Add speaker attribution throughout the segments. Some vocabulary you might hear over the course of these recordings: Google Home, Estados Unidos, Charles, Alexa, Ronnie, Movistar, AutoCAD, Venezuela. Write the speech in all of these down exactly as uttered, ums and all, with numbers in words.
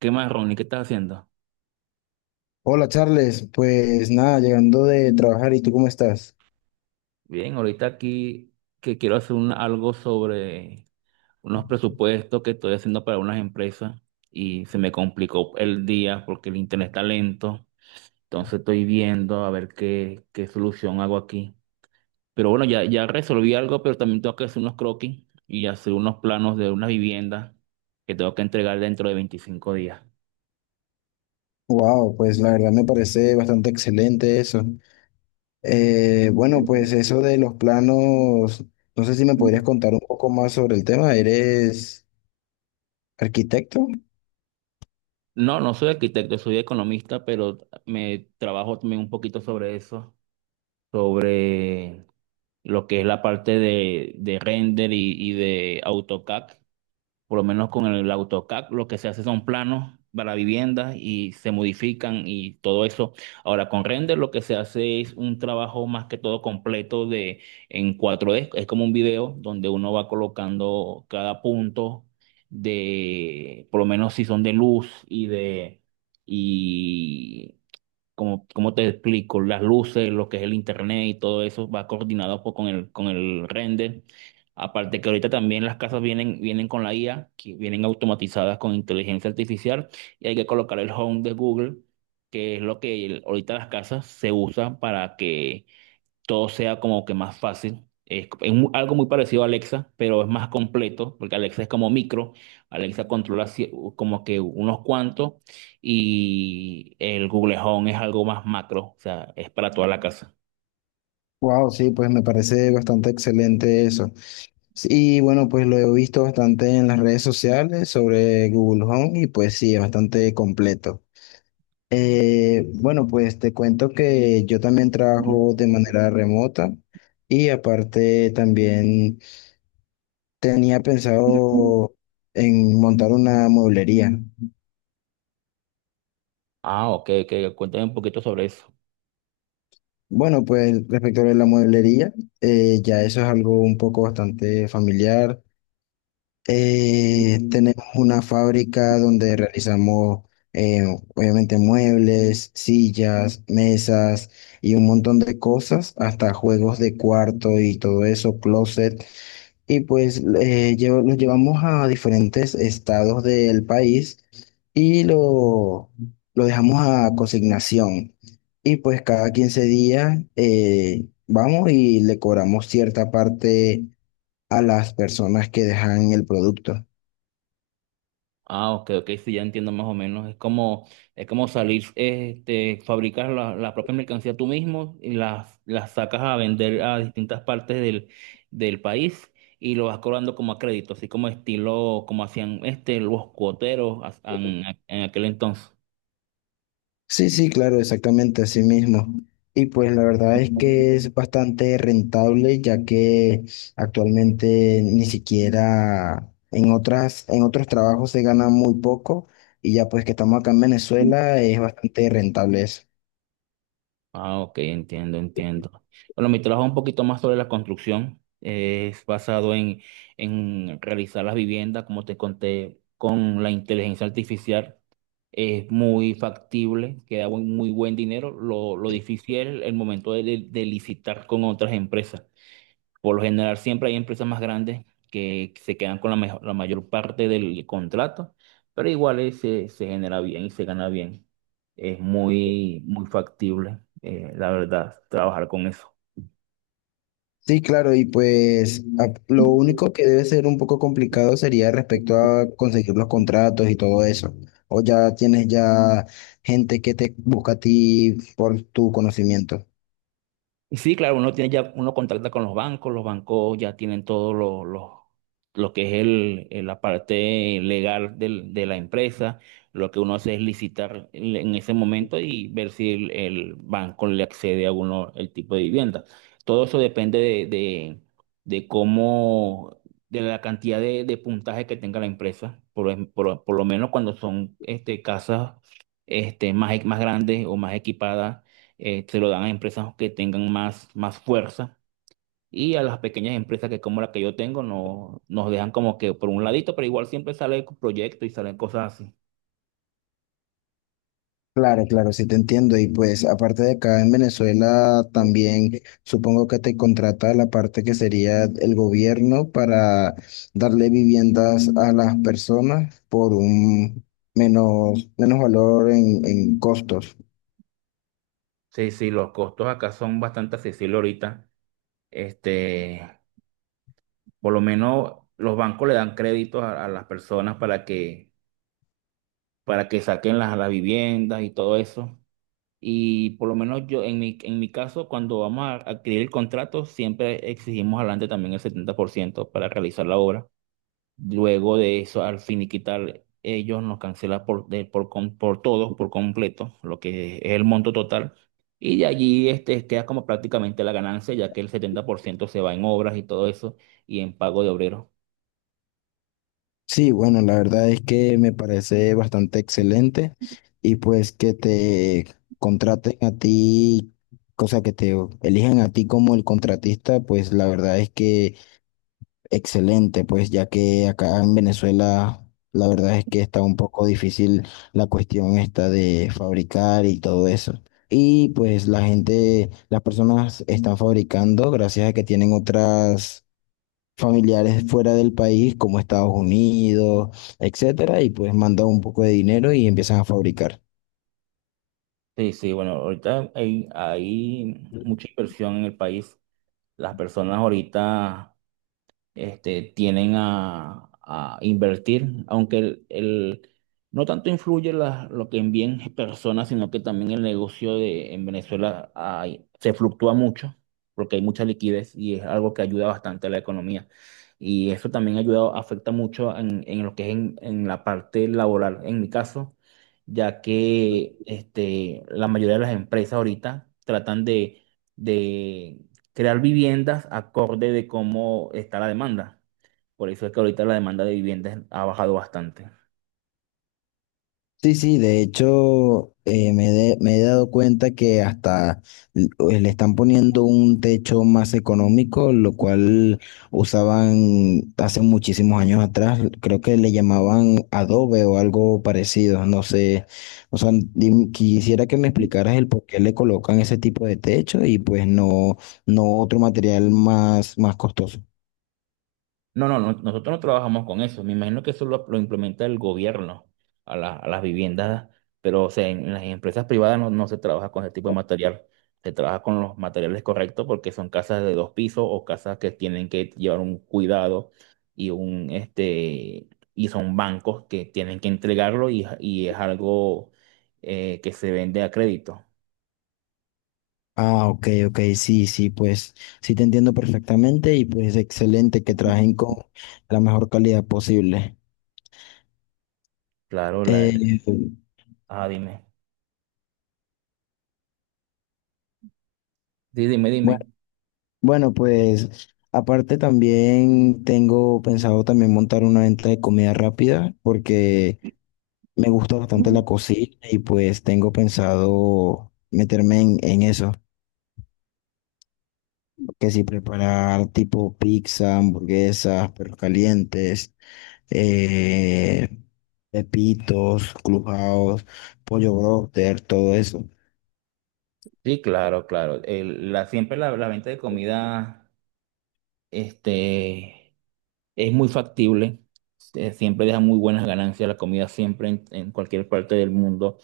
Speaker 1: ¿Qué más, Ronnie? ¿Qué estás haciendo?
Speaker 2: Hola Charles, pues nada, llegando de trabajar, ¿y tú cómo estás?
Speaker 1: Bien, ahorita aquí que quiero hacer un- algo sobre unos presupuestos que estoy haciendo para unas empresas y se me complicó el día porque el internet está lento. Entonces estoy viendo a ver qué, qué solución hago aquí. Pero bueno, ya, ya resolví algo, pero también tengo que hacer unos croquis y hacer unos planos de una vivienda que tengo que entregar dentro de veinticinco días.
Speaker 2: Wow, pues la verdad me parece bastante excelente eso. Eh, bueno, pues eso de los planos, no sé si me podrías contar un poco más sobre el tema. ¿Eres arquitecto?
Speaker 1: No, no soy arquitecto, soy economista, pero me trabajo también un poquito sobre eso, sobre lo que es la parte de, de render y, y de AutoCAD. Por lo menos con el AutoCAD lo que se hace son planos para viviendas y se modifican y todo eso. Ahora con render lo que se hace es un trabajo más que todo completo de en cuatro d es como un video donde uno va colocando cada punto de, por lo menos si son de luz y de y como, como te explico, las luces, lo que es el internet y todo eso va coordinado pues, con el, con el render. Aparte que ahorita también las casas vienen, vienen con la I A, que vienen automatizadas con inteligencia artificial y hay que colocar el Home de Google, que es lo que el- ahorita las casas se usan para que todo sea como que más fácil. Es, es mu- algo muy parecido a Alexa, pero es más completo, porque Alexa es como micro. Alexa controla cie- como que unos cuantos y el Google Home es algo más macro, o sea, es para toda la casa.
Speaker 2: Wow, sí, pues me parece bastante excelente eso. Sí, y bueno, pues lo he visto bastante en las redes sociales sobre Google Home y pues sí, es bastante completo. Eh, bueno, pues te cuento que yo también trabajo de manera remota y aparte también tenía pensado en montar una mueblería.
Speaker 1: Ah, ok, ok, cuéntame un poquito sobre eso.
Speaker 2: Bueno, pues respecto a la mueblería, eh, ya eso es algo un poco bastante familiar. Eh, tenemos una fábrica donde realizamos, eh, obviamente, muebles, sillas, mesas y un montón de cosas, hasta juegos de cuarto y todo eso, closet. Y pues eh, llevo- los llevamos a diferentes estados del país y lo, lo dejamos a consignación. Y pues cada quince días eh, vamos y le cobramos cierta parte a las personas que dejan el producto.
Speaker 1: Ah, ok, ok, sí, ya entiendo más o menos. Es como, es como salir, este, fabricar la, la propia mercancía tú mismo y las, las sacas a vender a distintas partes del, del país y lo vas cobrando como a crédito, así como estilo, como hacían este, los cuoteros a- en en aquel entonces.
Speaker 2: Sí, sí, claro, exactamente así mismo. Y pues la verdad es que es bastante rentable, ya que actualmente ni siquiera en otras, en otros trabajos se gana muy poco, y ya pues que estamos acá en Venezuela es bastante rentable eso.
Speaker 1: Ah, ok, entiendo, entiendo. Bueno, mi trabajo es un poquito más sobre la construcción. eh, Es basado en, en realizar las viviendas, como te conté, con la inteligencia artificial. Es muy factible, queda buen- muy buen dinero. Lo, lo difícil es el momento de, de- de licitar con otras empresas. Por lo general, siempre hay empresas más grandes que se quedan con la, mejo- la mayor parte del contrato, pero igual eh, se, se genera bien y se gana bien. Es muy, muy factible, eh, la verdad, trabajar con eso.
Speaker 2: Sí, claro, y pues a- lo único que debe ser un poco complicado sería respecto a conseguir los contratos y todo eso. O ya tienes ya gente que te busca a ti por tu conocimiento.
Speaker 1: Y sí, claro, uno tiene ya, uno contacta con los bancos, los bancos ya tienen todo lo, lo, lo que es el, el- la parte legal del- de la empresa. Lo que uno hace es licitar en en ese momento y ver si el, el banco le accede a uno el tipo de vivienda. Todo eso depende de, de, de cómo, de la cantidad de, de puntaje que tenga la empresa. Por, em- por, por lo menos cuando son este, casas este, más, más grandes o más equipadas eh, se lo dan a empresas que tengan más, más fuerza y a las pequeñas empresas que como la que yo tengo no, nos dejan como que por un ladito, pero igual siempre sale proyectos y salen cosas así.
Speaker 2: Claro, claro, sí te entiendo. Y pues aparte de acá en Venezuela, también supongo que te contrata la parte que sería el gobierno para darle viviendas a las personas por un menos, menos valor en, en costos.
Speaker 1: Sí, sí, los costos acá son bastante accesibles ahorita. Este, por lo menos los bancos le dan créditos a, a las personas para que, para que saquen las, las viviendas y todo eso. Y por lo menos yo, en mi, en mi caso, cuando vamos a adquirir el contrato, siempre exigimos adelante también el setenta por ciento para realizar la obra. Luego de eso, al finiquitar, ellos nos cancelan por, de- por, com- por todo, por completo, lo que es el monto total. Y de allí este, queda como prácticamente la ganancia, ya que el setenta por ciento se va en obras y todo eso, y en pago de obreros.
Speaker 2: Sí, bueno, la verdad es que me parece bastante excelente y pues que te contraten a ti, cosa que te elijan a ti como el contratista, pues la verdad es que... Excelente, pues ya que acá en Venezuela la verdad es que está un poco difícil la cuestión esta de fabricar y todo eso. Y pues la gente, las personas están fabricando gracias a que tienen otras familiares fuera del país como Estados Unidos, etcétera, y pues mandan un poco de dinero y empiezan a fabricar.
Speaker 1: Sí, sí, bueno, ahorita hay, hay mucha inversión en el país. Las personas ahorita este, tienen a, a invertir, aunque el, el- no tanto influye la- lo que envíen personas, sino que también el negocio de, en Venezuela hay- se fluctúa mucho, porque hay mucha liquidez y es algo que ayuda bastante a la economía. Y eso también ayuda, afecta mucho en, en lo que es en, en la parte laboral, en mi caso, ya que este, la mayoría de las empresas ahorita tratan de, crear viviendas acorde de cómo está la demanda. Por eso es que ahorita la demanda de viviendas ha bajado bastante.
Speaker 2: Sí, sí, de hecho eh, me, de- me he dado cuenta que hasta l- eh, le están poniendo un techo más económico, lo cual usaban hace muchísimos años atrás, creo que le llamaban adobe o algo parecido, no sé, o sea, dim- quisiera que me explicaras el por qué le colocan ese tipo de techo y pues no, no otro material más, más costoso.
Speaker 1: No, no, no, nosotros no trabajamos con eso. Me imagino que eso lo, lo implementa el gobierno a, la- a las viviendas, pero o sea, en, en las empresas privadas no, no se trabaja con ese tipo de material. Se trabaja con los materiales correctos porque son casas de dos pisos o casas que tienen que llevar un cuidado y un este y son bancos que tienen que entregarlo y, y es algo eh, que se vende a crédito.
Speaker 2: Ah, ok, ok, sí, sí, pues sí te entiendo perfectamente y pues excelente que trabajen con la mejor calidad posible.
Speaker 1: Claro, la...
Speaker 2: Eh,
Speaker 1: Ah, dime. di, dime,
Speaker 2: bueno,
Speaker 1: dime.
Speaker 2: bueno, pues aparte también tengo pensado también montar una venta de comida rápida porque me gusta bastante la cocina y pues tengo pensado meterme en, en eso, que si preparar tipo pizza, hamburguesas, perros calientes. eh, Pepitos, Clubhouse, Pollo Broster, todo eso.
Speaker 1: Sí, claro, claro. El- la, siempre la, la venta de comida este, es muy factible. Eh, Siempre deja muy buenas ganancias. La comida siempre en, en cualquier parte del mundo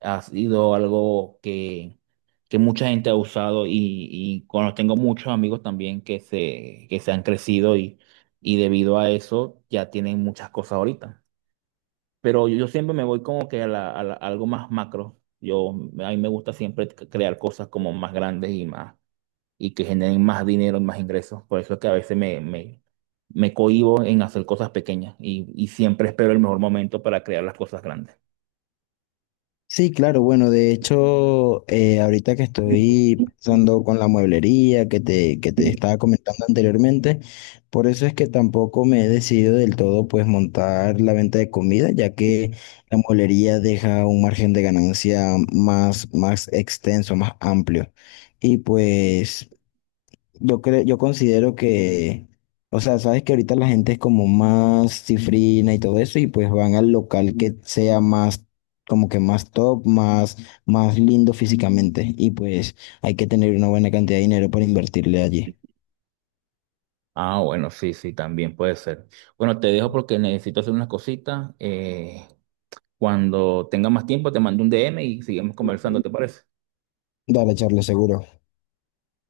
Speaker 1: ha sido algo que, que mucha gente ha usado y, y cuando tengo muchos amigos también que se, que se han crecido y, y debido a eso ya tienen muchas cosas ahorita. Pero yo siempre me voy como que a, la- a la- a algo más macro. Yo, a mí me gusta siempre c- crear cosas como más grandes y más, y que generen más dinero y más ingresos. Por eso es que a veces me, me, me cohíbo en hacer cosas pequeñas y, y siempre espero el mejor momento para crear las cosas grandes.
Speaker 2: Sí, claro, bueno, de hecho, eh, ahorita que estoy pensando con la mueblería que te, que te estaba comentando anteriormente, por eso es que tampoco me he decidido del todo pues montar la venta de comida, ya que la mueblería deja un margen de ganancia más, más extenso, más amplio. Y pues yo creo, yo considero que, o sea, sabes que ahorita la gente es como más cifrina y todo eso, y pues van al local que sea más, como que más top, más, más lindo físicamente, y pues hay que tener una buena cantidad de dinero para invertirle allí.
Speaker 1: Ah, bueno, sí, sí, también puede ser. Bueno, te dejo porque necesito hacer unas cositas. Eh, cuando tenga más tiempo, te mando un D M y seguimos conversando, ¿te parece?
Speaker 2: Dale, Charles, seguro.